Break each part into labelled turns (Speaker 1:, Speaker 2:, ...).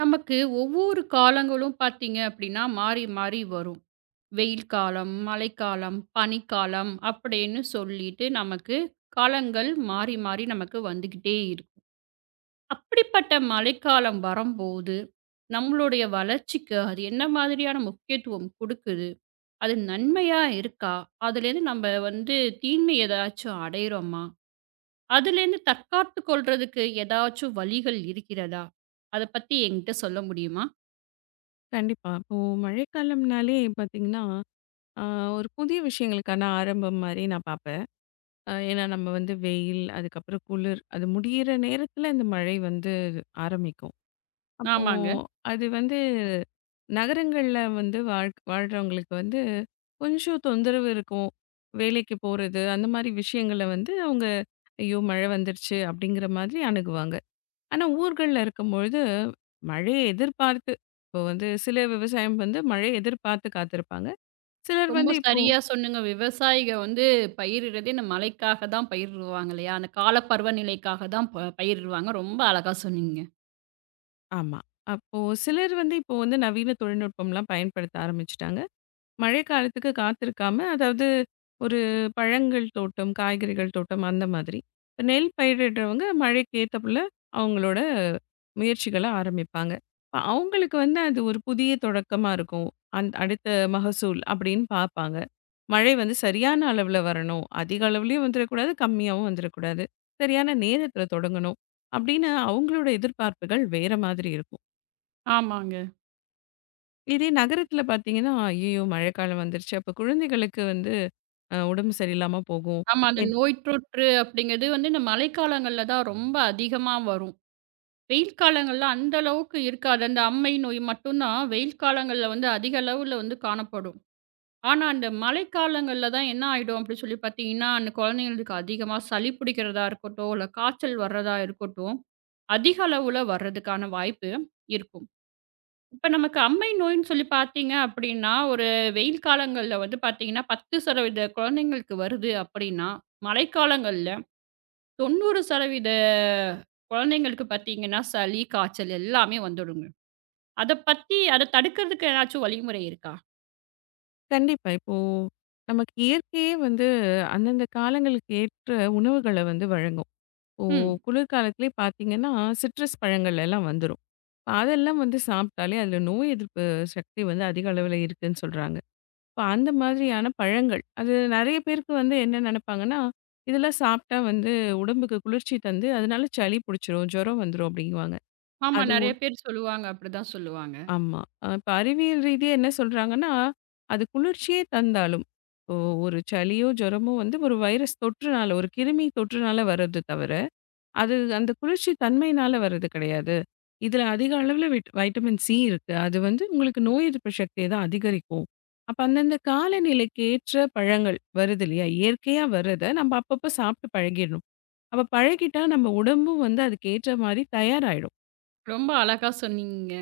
Speaker 1: நமக்கு ஒவ்வொரு காலங்களும் பார்த்தீங்க அப்படின்னா மாறி மாறி வரும். வெயில் காலம், மழைக்காலம், பனிக்காலம் அப்படின்னு சொல்லிட்டு நமக்கு காலங்கள் மாறி மாறி நமக்கு வந்துக்கிட்டே இருக்கும். அப்படிப்பட்ட மழைக்காலம் வரம்போது, நம்மளுடைய வளர்ச்சிக்கு அது என்ன மாதிரியான முக்கியத்துவம் குடுக்குது? அது நன்மையா இருக்கா? அதுலேருந்து நம்ம வந்து தீமை ஏதாச்சும் அடையிறோமா? அதுலேருந்து தற்காத்து கொள்றதுக்கு ஏதாச்சும் வழிகள் இருக்கிறதா? அத பத்தி என்கிட்ட சொல்ல முடியுமா?
Speaker 2: கண்டிப்பா. இப்போ மழைக்காலம்னாலே பார்த்தீங்கன்னா, அ ஒரு புதிய விஷயங்களுக்கான ஆரம்பம் மாரி நான் பார்ப்பேன். ஏன்னா நம்ம வந்து வெயில், அதுக்கப்புறம் குளிர், அது முடியிற நேரத்தில இந்த மழை வந்து ஆரம்பிக்கும். அப்போ
Speaker 1: ஆமாங்க.
Speaker 2: அது வந்து நகரங்கள்ல வந்து வாழ்றவங்களுக்கு வந்து கொஞ்சம் தொந்தரவு இருக்கும். வேலைக்கு போறது, அந்த மாரி விஷயங்கள வந்து அவங்க "ஐயோ! மழை வந்துருச்சு" அப்படிங்கிற மாதிரி அணுகுவாங்க. ஆனா, ஊர்கள்ல இருக்கும்பொழுது, மழைய எதிர்பார்த்து இப்போ வந்து சில விவசாயம் வந்து மழைய எதிர்பார்த்து காத்திருப்பாங்க. சிலர்
Speaker 1: ரொம்ப
Speaker 2: வந்து இப்போ
Speaker 1: சரியா சொன்னீங்க. விவசாயிக வந்து பயிரிடுறதே இந்த மழைக்காக தான் பயிரிடுவாங்க இல்லையா? அந்த கால பருவநிலைக்காக தான் பயிரிடுவாங்க. ரொம்ப அழகா சொன்னீங்க.
Speaker 2: ஆமா. அப்போ சிலர் வந்து இப்போ வந்து நவீன தொழில்நுட்பம்லாம் பயன்படுத்த ஆரம்பிச்சுட்டாங்க. மழைக்காலத்துக்கு காத்திருக்காம, அதாவது ஒரு பழங்கள் தோட்டம், காய்கறிகள் தோட்டம் அந்த மாதிரி. இப்ப நெல் பயிரிடுறவங்க மழைக்கு ஏத்தாப்புல அவங்களோட முயற்சிகள ஆரம்பிப்பாங்க. இப்ப அவங்களுக்கு வந்து அது ஒரு புதிய தொடக்கமா இருக்கும். அடுத்த மகசூல் அப்படின்னு பார்ப்பாங்க. மழை வந்து சரியான அளவுல வரணும். அதிக அளவுலயும் வந்துரக்கூடாது, கம்மியாவும் வந்துரக்கூடாது. சரியான நேரத்துல தொடங்கணும். அப்படின்னு அவங்களோட எதிர்பார்ப்புகள் வேற மாதிரி இருக்கும்.
Speaker 1: ஆமாங்க.
Speaker 2: இதே நகரத்துல பார்த்தீங்கன்னா, "ஐயயோ! மழைக்காலம் வந்துருச்சு. அப்ப குழந்தைகளுக்கு வந்து உடம்பு சரியில்லாம போகும்.
Speaker 1: ஆமா. அந்த
Speaker 2: எப்
Speaker 1: நோய் தொற்று அப்படிங்கிறது வந்து இந்த மழைக்காலங்கள்ல தான் ரொம்ப அதிகமா வரும். வெயில் காலங்கள்ல அந்த அளவுக்கு இருக்காது. அந்த அம்மை நோய் மட்டும் தான் வெயில் காலங்கள்ல வந்து அதிக அளவுல வந்து காணப்படும். ஆனா, அந்த மழைக்காலங்கள்ல தான் என்ன ஆயிடும் அப்படின்னு சொல்லி பார்த்தீங்கன்னா, அந்த குழந்தைங்களுக்கு அதிகமா சளி பிடிக்கிறதா இருக்கட்டும், இல்ல காய்ச்சல் வர்றதா இருக்கட்டும், அதிக அளவுல வர்றதுக்கான வாய்ப்பு இருக்கும். இப்ப நமக்கு அம்மை நோய்ன்னு சொல்லி பார்த்தீங்க அப்படின்னா, ஒரு வெயில் காலங்கள்ல வந்து பார்த்தீங்கன்னா, 10% குழந்தைங்களுக்கு வருது அப்படின்னா, மழைக்காலங்கள்ல 90% குழந்தைங்களுக்கு பார்த்தீங்கன்னா, சளி, காய்ச்சல் எல்லாமே வந்துடுங்க. அத பத்தி அத தடுக்கிறதுக்கு ஏதாச்சும் வழிமுறை இருக்கா?
Speaker 2: கண்டிப்பா. இப்போ நமக்கு இயற்கையே வந்து அந்தந்த காலங்களுக்கு ஏற்ற உணவுகள வந்து வழங்கும். இப்போ
Speaker 1: ம்.
Speaker 2: குளிர்காலத்திலே பார்த்தீங்கன்னா, சிட்ரஸ் பழங்கள் எல்லாம் வந்துரும். இப்ப அதெல்லாம் வந்து சாப்பிட்டாலே அதில நோய் எதிர்ப்பு சக்தி வந்து அதிக அளவில இருக்குன்னு சொல்றாங்க. இப்ப அந்த மாதிரியான பழங்கள், அது நெறைய பேருக்கு வந்து என்ன நெனைப்பாங்கன்னா, இதெல்லாம் சாப்பிட்டா வந்து உடம்புக்கு குளிர்ச்சி தந்து, அதனால சளி புடிச்சிரும், ஜுரம் வந்துரும் அப்டிங்குவாங்க.
Speaker 1: ஆமா.
Speaker 2: அது
Speaker 1: நெறைய பேர் சொல்லுவாங்க. அப்படிதான் சொல்லுவாங்க.
Speaker 2: ஆமா. இப்ப அறிவியல் ரீதியா என்ன சொல்றாங்கன்னா, அது குளிர்ச்சியே தந்தாலும், இப்போ ஒரு சளியோ, ஜுரமோ வந்து ஒரு வைரஸ் தொற்றுனால, ஒரு கிருமி தொற்றுனால வர்றது தவிர, அது அந்த குளிர்ச்சி தன்மையினால வர்றது கிடையாது. இதுல அதிக அளவுல வைட்டமின் சி இருக்கு. அது வந்து உங்களுக்கு நோய் எதிர்ப்பு சக்திய தான் அதிகரிக்கும். அப்ப அந்தந்த காலநிலைக்கு ஏற்ற பழங்கள் வருது இல்லையா? இயற்கையா வர்றத நம்ம அப்பப்ப சாப்பிட்டு பழகிடணும். அப்ப பழகிட்டா நம்ம உடம்பும் வந்து அதுக்கு ஏற்ற மாரி தயாராயிடும்.
Speaker 1: ரொம்ப அழகா சொன்னீங்க.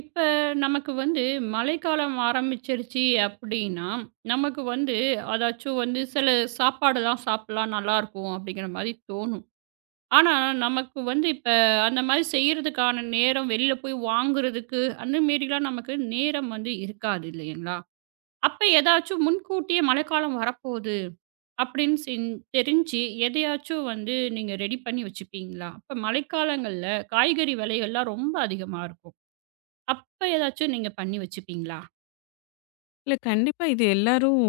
Speaker 1: இப்ப நமக்கு வந்து மழைக்காலம் ஆரம்பிச்சிருச்சு அப்படின்னா, நமக்கு வந்து அதாச்சும் வந்து சில சாப்பாடுலாம் சாப்பிடலாம் நல்லாயிருக்கும் அப்படிங்கிற மாரி தோணும். ஆனா, நமக்கு வந்து இப்ப அந்த மாரி செய்றதுக்கான நேரம், வெளில போய் வாங்குறதுக்கு அந்த மேரிலாம் நமக்கு நேரம் வந்து இருக்காது இல்லைங்களா? அப்ப ஏதாச்சும் முன்கூட்டியே மழைக்காலம் வரப்போகுது அப்படின்னு தெரிஞ்சு எதையாச்சும் வந்து நீங்க ரெடி பண்ணி வச்சுப்பீங்களா? அப்ப மழைக்காலங்கள்ல காய்கறி விலைகள்லாம் ரொம்ப அதிகமா இருக்கும். அப்ப ஏதாச்சும் நீங்க பண்ணி வச்சுப்பீங்களா?
Speaker 2: இல்ல கண்டிப்பா இது எல்லாரும்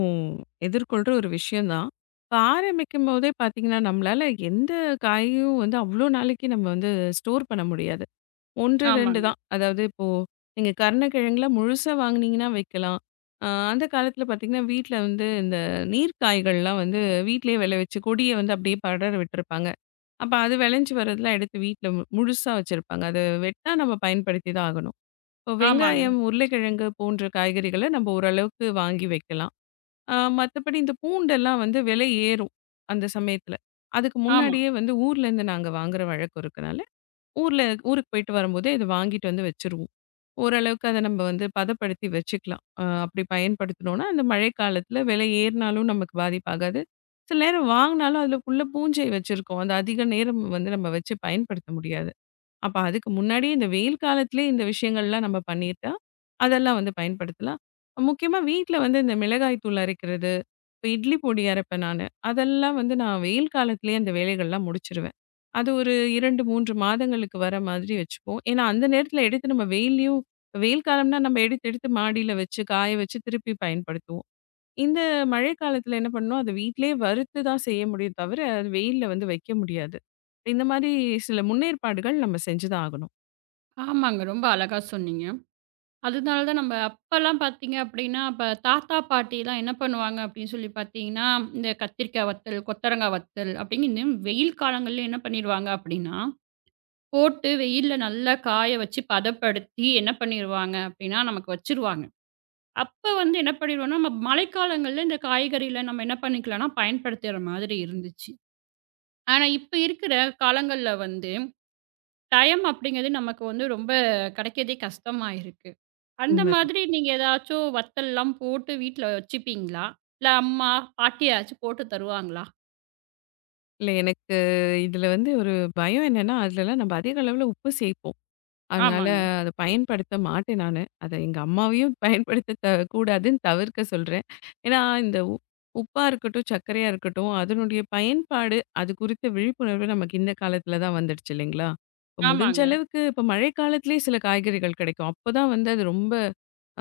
Speaker 2: எதிர்கொள்ற ஒரு விஷயம் தான். இப்ப ஆரம்பிக்கும் போதே பார்த்தீங்கன்னா, நம்மளால எந்த காயும் வந்து அவ்ளோ நாளைக்கு நம்ம வந்து ஸ்டோர் பண்ண முடியாது. 1, 2
Speaker 1: ஆமாங்க,
Speaker 2: தான். அதாவது இப்போ நீங்க கருணக்கிழங்குலாம் முழுசா வாங்குனீங்கன்னா வைக்கலாம். அ அந்த காலத்தில பார்த்தீங்கன்னா, வீட்ல வந்து இந்த நீர் காய்கள்லாம் வந்து வீட்லயே விளைவிச்சு கொடிய வந்து அப்படியே படர விட்டுருப்பாங்க. அப்ப அது விளைஞ்சு வரதெல்லாம் எடுத்து வீட்ல முழுசா வச்சிருப்பாங்க. அது வெட்னா நம்ம பயன்படுத்தி தான் ஆகணும். இப்போ
Speaker 1: ஆமாங்க,
Speaker 2: வெங்காயம், உருளைக்கிழங்கு போன்ற காய்கறிகள நம்ம ஓரளவுக்கு வாங்கி வைக்கலாம். மத்தபடி இந்த பூண்டெல்லாம் வந்து விலை ஏறும், அந்த சமயத்துல. அதுக்கு
Speaker 1: ஆமா,
Speaker 2: முன்னாடியே வந்து ஊர்லேருந்து நாங்க வாங்குற வழக்கம் இருக்கனால, ஊர்ல ஊருக்கு போயிட்டு வரும்போதே இத வாங்கிட்டு வந்து வச்சுருவோம். ஓரளவுக்கு அத நம்ம வந்து பதப்படுத்தி வச்சுக்கலாம். அப்படி பயன்படுத்தினோம்னா, அந்த மழைக்காலத்துல விலை ஏறினாலும் நமக்கு பாதிப்பாகாது. சில நேரம் வாங்கினாலும் அதுல உள்ள பூஞ்சை வச்சிருக்கோம். அது அதிக நேரம் வந்து நம்ம வச்சு பயன்படுத்த முடியாது. அப்ப அதுக்கு முன்னாடியே இந்த வெயில் காலத்திலே இந்த விஷயங்கள்லாம் நம்ம பண்ணிட்டா, அதெல்லாம் வந்து பயன்படுத்தலாம். முக்கியமா வீட்ல வந்து இந்த மிளகாய் தூள் அரைக்கிறது, இப்ப இட்லி பொடி அரைப்பேன் நானு. அதெல்லாம் வந்து நான் வெயில் காலத்திலேயே அந்த வேலைகள்லாம் முடிச்சுருவேன். அது ஒரு 2, 3 மாதங்களுக்கு வர மாதிரி வச்சுப்போம். ஏன்னா, அந்த நேரத்தில எடுத்து நம்ம வெயில் காலம்னா நம்ம எடுத்து எடுத்து மாடியில வச்சு, காய வச்சு திருப்பி பயன்படுத்துவோம். இந்த மழை காலத்துல என்ன பண்ணணும், அத வீட்டிலேயே வறுத்து தான் செய்ய முடியும் தவிர, அது வெயில்ல வந்து வைக்க முடியாது. இந்த மாரி சில முன்னேற்பாடுகள் நம்ம செஞ்சு தான் ஆகணும்.
Speaker 1: ஆமாங்க. ரொம்ப அழகா சொன்னீங்க. அதனால தான் நம்ம அப்பலாம் பார்த்தீங்க அப்படின்னா, அப்ப தாத்தா, பாட்டிலாம் என்ன பண்ணுவாங்க அப்படின்னு சொல்லி பார்த்தீங்கன்னா, இந்த கத்திரிக்காய் வத்தல், கொத்தரங்காய் வத்தல் அப்படின்னு வெயில் காலங்கள்ல என்ன பண்ணிருவாங்க அப்படின்னா, போட்டு வெயில்ல நல்லா காய வச்சு பதப்படுத்தி என்ன பண்ணிருவாங்க அப்படின்னா, நமக்கு வச்சுருவாங்க. அப்ப வந்து என்ன பண்ணிருவோம்னா, நம்ம மழைக்காலங்கள்ல இந்த காய்கறில நம்ம என்ன பண்ணிக்கலாம்னா பயன்படுத்துற மாதிரி இருந்துச்சு. ஆனா இப்ப இருக்கிற காலங்கள்ல வந்து டைம் அப்படிங்கிறது நமக்கு வந்து ரொம்ப கிடைக்கிறதே கஷ்டமா இருக்கு. அந்த
Speaker 2: உண்மைதான்.
Speaker 1: மாதிரி நீங்க ஏதாச்சும் வத்தல்லாம் போட்டு வீட்ல வச்சுப்பீங்களா? இல்ல அம்மா, பாட்டியாச்சும் போட்டு தருவாங்களா?
Speaker 2: இல்ல எனக்கு இதுல வந்து ஒரு பயம் என்னன்னா, அதுலலாம் நம்ம அதிக அளவுல உப்பு சேர்ப்போம். அதனால
Speaker 1: ஆமாங்க,
Speaker 2: அத பயன்படுத்த மாட்டேன் நானு. அத எங்க அம்மாவையும் பயன்படுத்த கூடாதுன்னு தவிர்க்க சொல்றேன். ஏன்னா, இந்த உப்பா இருக்கட்டும், சர்க்கரையா இருக்கட்டும், அதனுடைய பயன்பாடு அது குறித்த விழிப்புணர்வு நமக்கு இந்த காலத்துல தான் வந்துடுச்சு இல்லைங்களா? இப்ப முடிஞ்ச
Speaker 1: ஆமாங்க.
Speaker 2: அளவுக்கு இப்ப மழைக்காலத்திலேயே சில காய்கறிகள் கிடைக்கும். அப்பதான் வந்து அது ரொம்ப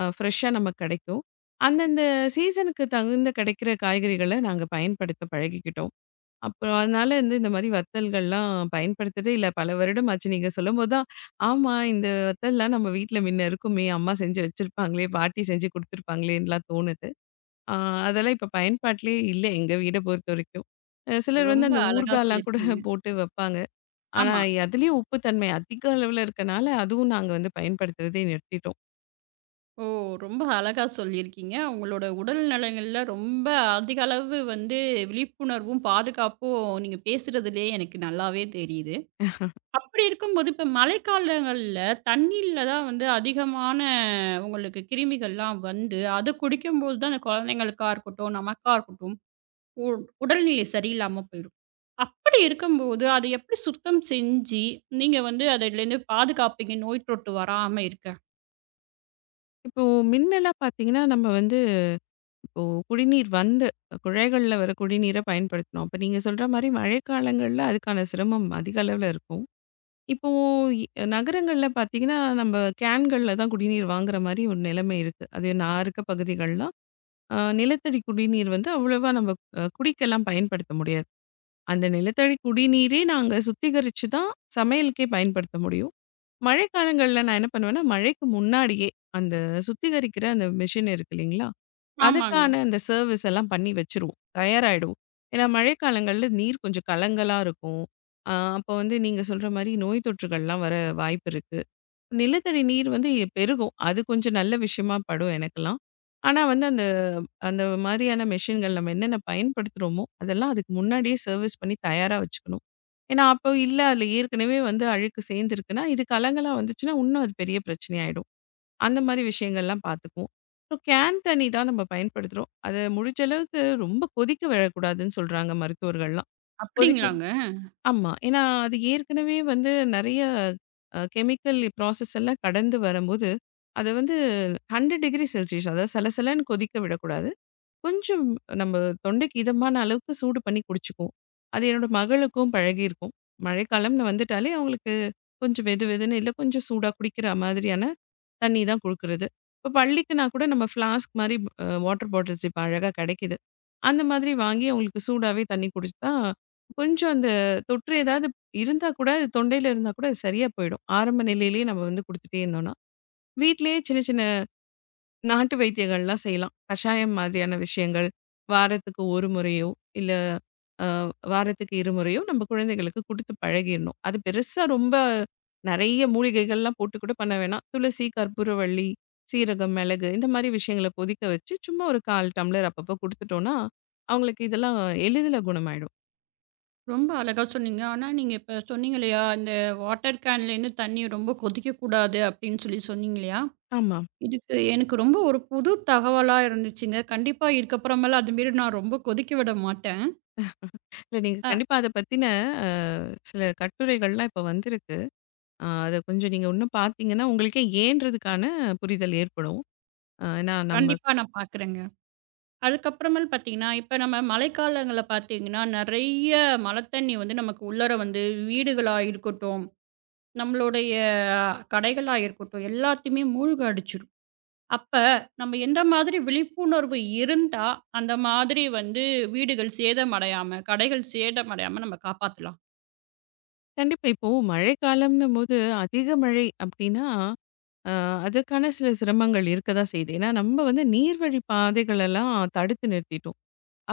Speaker 2: ஃப்ரெஷ்ஷா நமக்கு கிடைக்கும். அந்தந்த சீசனுக்கு தகுந்த கிடைக்கிற காய்கறிகள நாங்க பயன்படுத்த பழகிக்கிட்டோம். அப்புறம் அதனால வந்து இந்த மாரி வத்தல்கள்லாம் பயன்படுத்துறதே இல்ல. பல வருடம் ஆச்சு. நீங்க சொல்லும்போது தான், ஆமா இந்த வத்தல்லாம் நம்ம வீட்ல முன்ன இருக்குமே! அம்மா செஞ்சு வச்சிருப்பாங்களே! பாட்டி செஞ்சு குடுத்துருப்பாங்களேன்னுலாம் தோணுது. ஆ அதெல்லாம் இப்ப பயன்பாட்டிலேயே இல்ல எங்க வீட பொறுத்தவரைக்கும். சிலர் வந்து
Speaker 1: ரொம்ப
Speaker 2: அந்த
Speaker 1: அழகா
Speaker 2: ஊர்காலாம் கூட
Speaker 1: சொல்லியிருக்கீங்க.
Speaker 2: போட்டு வைப்பாங்க. ஆனா
Speaker 1: ஆமா.
Speaker 2: அதுலயும் உப்பு தன்மை அதிக அளவுல இருக்கனால, அதுவும் நாங்க வந்து பயன்படுத்துறதே நிறுத்திட்டோம்.
Speaker 1: ஓ! ரொம்ப அழகா சொல்லியிருக்கீங்க. உங்களோட உடல் நலங்கள்ல ரொம்ப அதிக அளவு வந்து விழிப்புணர்வும், பாதுகாப்பும் நீங்க பேசுறதுலயே எனக்கு நல்லாவே தெரியுது. அப்படி இருக்கும்போது, இப்ப மழைக்காலங்கள்ல தண்ணீல தான் வந்து அதிகமான உங்களுக்கு கிருமிகள்லாம் வந்து, அது குடிக்கும்போது தான் அந்த குழந்தைங்களுக்கா இருக்கட்டும், நமக்கா இருக்கட்டும், உ உடல்நிலை சரியில்லாம போயிரும். அப்படி இருக்கும்போது, அதை எப்படி சுத்தம் செஞ்சு, நீங்க வந்து அதுலேருந்து பாதுகாப்பீங்க, நோய் தொட்டு வராம இருக்க?
Speaker 2: இப்போ மின்னலாம் பார்த்தீங்கன்னா, நம்ம வந்து ஓ! குடிநீர் வந்து குழாய்கள்ல வர குடிநீர பயன்படுத்தணும். அப்ப நீங்க சொல்ற மாரி மழைக்காலங்கள்ல அதுக்கான சிரமம் அதிக அளவுல இருக்கும். இப்போ இ நகரங்கள்ல பார்த்தீங்கன்னா, நம்ம கேன்கள்ல தான் குடிநீர் வாங்குற மாரி ஒரு நிலைமை இருக்கு. அது நான் இருக்க பகுதிகள்லாம் நிலத்தடி குடிநீர் வந்து அவ்வளவா நம்ம குடிக்கெல்லாம் பயன்படுத்த முடியாது. அந்த நிலத்தடி குடிநீரே நாங்க சுத்திகரிச்சு தான் சமையலுக்கே பயன்படுத்த முடியும். மழைக்காலங்கள்ல நான் என்ன பண்ணுவேன்னா, மழைக்கு முன்னாடியே அந்த சுத்திகரிக்கிற அந்த மிஷின் இருக்கு இல்லைங்களா?
Speaker 1: ஆமாங்க.
Speaker 2: அதுக்கான இந்த சர்வீஸ் எல்லாம் பண்ணி வச்சுருவோம். தயாராயிடுவோம். ஏன்னா மழைக்காலங்கள்ல நீர் கொஞ்சம் கலங்கலா இருக்கும். அப்போ வந்து நீங்க சொல்ற மாரி நோய் தொற்றுகள்லாம் வர வாய்ப்பு இருக்கு. நிலத்தடி நீர் வந்து பெருகும். அது கொஞ்சம் நல்ல விஷயமா படும் எனக்கெல்லாம். ஆனா வந்து அந்த அந்த மாதிரியான மெஷின்கள் நம்ம என்னென்ன பயன்படுத்துறோமோ, அதெல்லாம் அதுக்கு முன்னாடியே சர்வீஸ் பண்ணி தயாரா வச்சுக்கணும். ஏன்னா அப்போ இல்ல அதில ஏற்கனவே வந்து அழுக்கு சேர்ந்துருக்குன்னா, இது கலங்கலா வந்துச்சுன்னா, இன்னும் அது பெரிய பிரச்சனையாயிடும். அந்த மாதிரி விஷயங்கள்லாம் பார்த்துக்குவோம். அப்புறம் கேன் தண்ணி தான் நம்ம பயன்படுத்துறோம். அது முடிஞ்ச அளவுக்கு ரொம்ப கொதிக்க விடக்கூடாதுன்னு சொல்றாங்க மருத்துவர்கள்லாம். கொதிக்க
Speaker 1: அப்படிங்களாங்க?
Speaker 2: ஆமா. ஏன்னா அது ஏற்கனவே வந்து நெறைய கெமிக்கல் ப்ராசஸ் எல்லாம் கடந்து வரும்போது, அத வந்து 100 டிகிரி செல்சியஸ் அதாவது சலசலன்னு கொதிக்க விடக்கூடாது. கொஞ்சம் நம்ம தொண்டைக்கு இதமான அளவுக்கு சூடு பண்ணி குடிச்சுக்குவோம். அது என்னோட மகளுக்கும் பழகியிருக்கும். மழைக்காலம்னு வந்துட்டாலே அவங்களுக்கு கொஞ்சம் வெது வெதுன்னு இல்ல கொஞ்சம் சூடா குடிக்கிற மாதிரியான தண்ணி தான் குடுக்குறது. இப்ப பள்ளிக்குன்னா கூட நம்ம ஃப்ளாஸ்க் மாரி வாட்டர் பாட்டில்ஸ் இப்ப அழகா கெடைக்குது. அந்த மாதிரி வாங்கி அவங்களுக்கு சூடாவே தண்ணி குடிச்சா, கொஞ்சம் அந்த தொற்று ஏதாவது இருந்தா கூட, அது தொண்டையில இருந்தா கூட அது சரியா போயிடும். ஆரம்ப நிலையிலேயே நம்ம வந்து குடுத்துட்டே இருந்தோம்னா. வீட்லயே சின்ன சின்ன நாட்டு வைத்தியங்கள்லாம் செய்யலாம். கஷாயம் மாதிரியான விஷயங்கள், வாரத்துக்கு 1 முறையோ, இல்ல அ வாரத்துக்கு 2 முறையோ நம்ம குழந்தைகளுக்கு குடுத்து பழகிரணும். அது பெருசா ரொம்ப நெறைய மூலிகைகள்லாம் போட்டு கூட பண்ண வேணாம். துளசி, கற்பூரவள்ளி, சீரகம், மிளகு இந்த மாரி விஷயங்கள கொதிக்க வச்சு, சும்மா ஒரு 1/4 டம்ளர் அப்பப்போ குடுத்துட்டோம்னா, அவங்களுக்கு இதெல்லாம் எளிதில குணமாயிடும்.
Speaker 1: ரொம்ப அழகா சொன்னீங்க. ஆனா, நீங்க இப்ப சொன்னீங்க இல்லையா, இந்த வாட்டர் கேன்லேருந்து தண்ணீ ரொம்ப கொதிக்கக்கூடாது அப்படின்னு சொல்லி சொன்னீங்க இல்லையா?
Speaker 2: ஆமா.
Speaker 1: இதுக்கு எனக்கு ரொம்ப ஒரு புது தகவலா இருந்துச்சுங்க. கண்டிப்பா இதுக்கப்புறமேல அதுமாரி நான் ரொம்ப கொதிக்க விட மாட்டேன்.
Speaker 2: இல்ல நீங்க
Speaker 1: அ
Speaker 2: கண்டிப்பா அத பத்தின அ சில கட்டுரைகள்லாம் இப்ப வந்திருக்கு. அத கொஞ்சம் நீங்க இன்னும் பார்த்தீங்கன்னா, உங்களுக்கே ஏன்றதுக்கான புரிதல் ஏற்படும். ஏன்னா நம்ம
Speaker 1: கண்டிப்பா நான் பார்க்குறேங்க. அதுக்கப்புறமேல் பார்த்தீங்கன்னா, இப்ப நம்ம மழைக்காலங்கள்ல பார்த்தீங்கன்னா, நெறைய மழை தண்ணி வந்து நமக்கு உள்ளார வந்து வீடுகளா இருக்கட்டும், நம்மளுடைய கடைகளா இருக்கட்டும், எல்லாத்தையுமே மூழ்க அடிச்சுரும். அப்ப நம்ம எந்த மாதிரி விழிப்புணர்வு இருந்தா, அந்த மாதிரி வந்து வீடுகள் சேதமடையாம, கடைகள் சேதமடையாம நம்ம காப்பாத்தலாம்.
Speaker 2: கண்டிப்பா இப்போ மழைக்காலம்ன்னும் போது அதிக மழை அப்டின்னா, அ அதுக்கான சில சிரமங்கள் இருக்க தான் செய்யுது. ஏன்னா நம்ம வந்து நீர்வழி பாதைகளெல்லாம் தடுத்து நிறுத்திட்டோம்.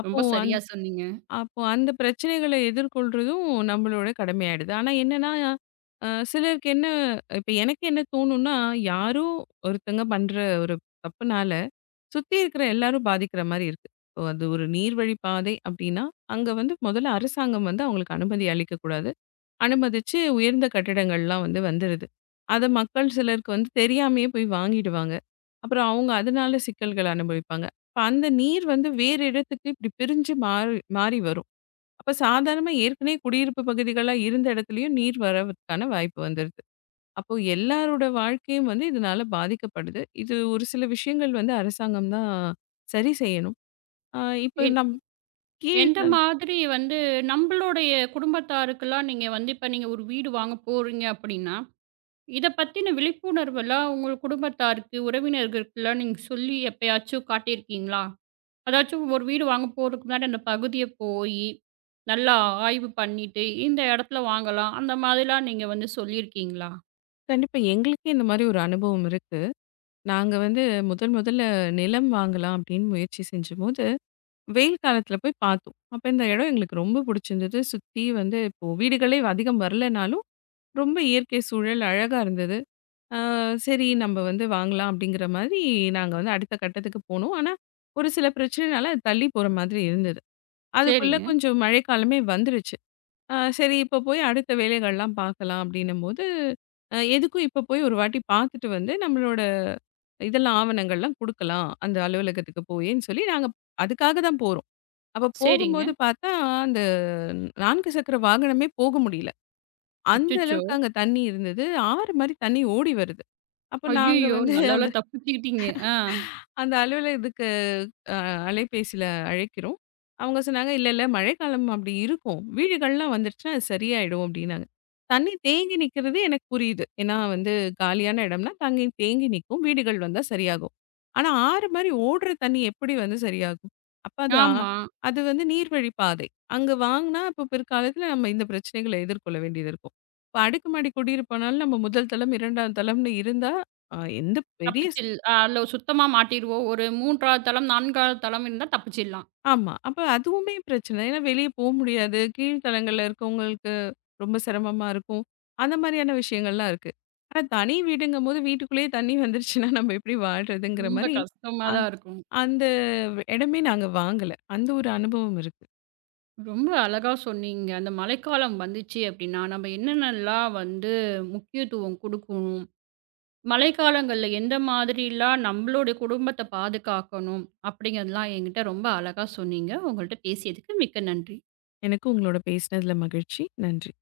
Speaker 2: அப்போ
Speaker 1: ரொம்ப
Speaker 2: அந்
Speaker 1: சரியா சொன்னீங்க.
Speaker 2: அப்போ அந்த பிரச்சனைகள எதிர்கொள்றதும் நம்மளோட கடமையாயிடுது. ஆனா என்னன்னா, சிலருக்கு என்ன இப்ப எனக்கு என்ன தோணும்னா, யாரோ ஒருத்தங்க பண்ற ஒரு தப்புனால, சுத்தி இருக்கிற எல்லாரும் பாதிக்கிற மாரி இருக்கு. இப்போ அது ஒரு நீர்வழி பாதை அப்டின்னா, அங்க வந்து முதல்ல அரசாங்கம் வந்து அவங்களுக்கு அனுமதி அளிக்கக்கூடாது. அனுமதிச்சு உயர்ந்த கட்டிடங்கள்லாம் வந்து வந்துடுது. அத மக்கள் சிலருக்கு வந்து தெரியாமயே போய் வாங்கிடுவாங்க. அப்புறம் அவங்க அதனால சிக்கல்கள் அனுபவிப்பாங்க. இப்ப அந்த நீர் வந்து வேறு இடத்துக்கு இப்படி பிரிஞ்சு மாறி மாறி வரும். அப்ப சாதாரணமா ஏற்கனவே குடியிருப்பு பகுதிகளா இருந்த இடத்துலயும் நீர் வரதுக்கான வாய்ப்பு வந்துருது. அப்போ எல்லாரோட வாழ்க்கையும் வந்து இதனால பாதிக்கப்படுது. இது ஒரு சில விஷயங்கள் வந்து அரசாங்கம் தான் சரி செய்யணும். அ இப்ப நம் கீழ்
Speaker 1: எந்த மாதிரி வந்து நம்பளுடைய குடும்பத்தாருக்கெல்லாம் நீங்க வந்து இப்ப நீங்க ஒரு வீடு வாங்க போறீங்க அப்படின்னா, இத பத்தின விழிப்புணர்வெல்லாம் உங்க குடும்பத்தாருக்கு, உறவினர்களுக்கெல்லாம் நீங்க சொல்லி எப்பயாச்சும் காட்டியிருக்கீங்களா? அதாச்சும் ஒரு வீடு வாங்க போறதுக்கு முன்னாடி அந்த பகுதிய போயி, நல்லா ஆய்வு பண்ணிட்டு, இந்த இடத்துல வாங்கலாம். அந்த மாதிரிலாம் நீங்க வந்து சொல்லியிருக்கீங்களா?
Speaker 2: கண்டிப்பா எங்களுக்கே இந்த மாரி ஒரு அனுபவம் இருக்கு. நாங்க வந்து முதல் முதல்ல நிலம் வாங்கலாம் அப்படின்னு முயற்சி செஞ்சபோது, வெயில் காலத்துல போய் பார்த்தோம். அப்ப இந்த இடம் எங்களுக்கு ரொம்ப புடிச்சிருந்தது. சுத்தி வந்து இப்போ வீடுகளே அதிகம் வரலனாலும், ரொம்ப இயற்கை சூழல் அழகா இருந்தது. அ சரி நம்ம வந்து வாங்கலாம் அப்படிங்கிற மாதிரி நாங்க வந்து அடுத்த கட்டத்துக்கு போனோம். ஆனா, ஒரு சில பிரச்சனைனால அது தள்ளி போற மாதிரி இருந்தது. அதுக்குள்ள
Speaker 1: சரிங்க,
Speaker 2: கொஞ்சம் மழைக்காலமே வந்துருச்சு. சரி இப்ப போய் அடுத்த வேலைகள்லாம் பார்க்கலாம் அப்படின்னும்போது, எதுக்கும் இப்ப போய் ஒரு வாட்டி பார்த்துட்டு வந்து நம்மளோட இதெல்லாம் ஆவணங்கள்லாம் குடுக்கலாம். அந்த அலுவலகத்துக்கு போயேன்னு சொல்லி நாங்க அதுக்காக தான் போறோம். அப்ப
Speaker 1: சரிங்க.
Speaker 2: போகும்போது பார்த்தா, அந்த 4 சக்கர வாகனமே போக முடியல. அந்த
Speaker 1: அச்சச்சோ!
Speaker 2: அளவுக்கு அங்க தண்ணி இருந்தது. ஆறு மாரி தண்ணி ஓடி வருது. அப்ப நாங்க
Speaker 1: ஐயய்யோ!
Speaker 2: வந்து
Speaker 1: நல்ல வேள தப்பிச்சுக்கிட்டீங்க. ஆ,
Speaker 2: அந்த அலுவலகத்துக்கு அ அலைபேசியில அழைக்கிறோம். அவங்க சொன்னாங்க, "இல்ல, இல்ல மழைக்காலம் அப்படி இருக்கும். வீடுகள்லாம் வந்துருச்சுன்னா அது சரியாயிடும்" அப்படின்னாங்க. தண்ணி தேங்கி நிக்கிறது எனக்கு புரியுது. ஏன்னா வந்து காலியான இடம்னா தண்ணி தேங்கி நிக்கும். வீடுகள் வந்தா சரியாகும். ஆனா ஆறு மாரி ஓடுற தண்ணி எப்படி வந்து சரியாகும்? அப்ப அது ஆ
Speaker 1: ஆமா.
Speaker 2: அது வந்து நீர்வழி பாதை. அங்க வாங்குனா அப்ப பிற்காலத்துல நம்ம இந்த பிரச்சனைகள எதிர்கொள்ள வேண்டியது இருக்கும். இப்ப அடுக்குமாடி குடியிருப்புனாலும் நம்ம முதல் தளம், 2ஆம் தளம்னு இருந்தா, அ எந்த பெரிய
Speaker 1: தப்பிச்சில் அதுல சுத்தமா மாட்டிருவோம். ஒரு 3வது தளம், 4வது தளம் இருந்தா தப்பிச்சிடலாம்.
Speaker 2: ஆமா. அப்ப அதுவுமே பிரச்சனை. ஏன்னா வெளிய போ முடியாது. கீழ் தளங்கள்ல இருக்கவங்களுக்கு ரொம்ப சிரமமா இருக்கும். அந்த மாரியான விஷயங்கள்லாம் இருக்கு. ஆனா தனி வீடுங்கும்போது வீட்டுக்குள்ளேயே தண்ணி வந்துருச்சுன்னா நம்ம எப்படி வாழ்றதுங்கிற
Speaker 1: ரொம்ப
Speaker 2: மாரி,
Speaker 1: கஷ்டமா
Speaker 2: அந்
Speaker 1: தான் இருக்கும்.
Speaker 2: அந்த இடமே நாங்க வாங்கல. அந்த ஒரு அனுபவம் இருக்கு.
Speaker 1: ரொம்ப அழகா சொன்னீங்க. அந்த மழைக்காலம் வந்துச்சு அப்டின்னா, நம்ம என்னென்னலாம் வந்து முக்கியத்துவம் குடுக்கணும்? மழைக்காலங்கள்ல எந்த மாதிரிலாம் நம்மளுடைய குடும்பத்த பாதுகாக்கணும்? அப்படிங்கிறதெல்லாம் என்கிட்ட ரொம்ப அழகா சொன்னீங்க. உங்கள்ட்ட பேசியதுக்கு மிக்க நன்றி.
Speaker 2: எனக்கு உங்களோட பேசினதுல மகிழ்ச்சி. நன்றி.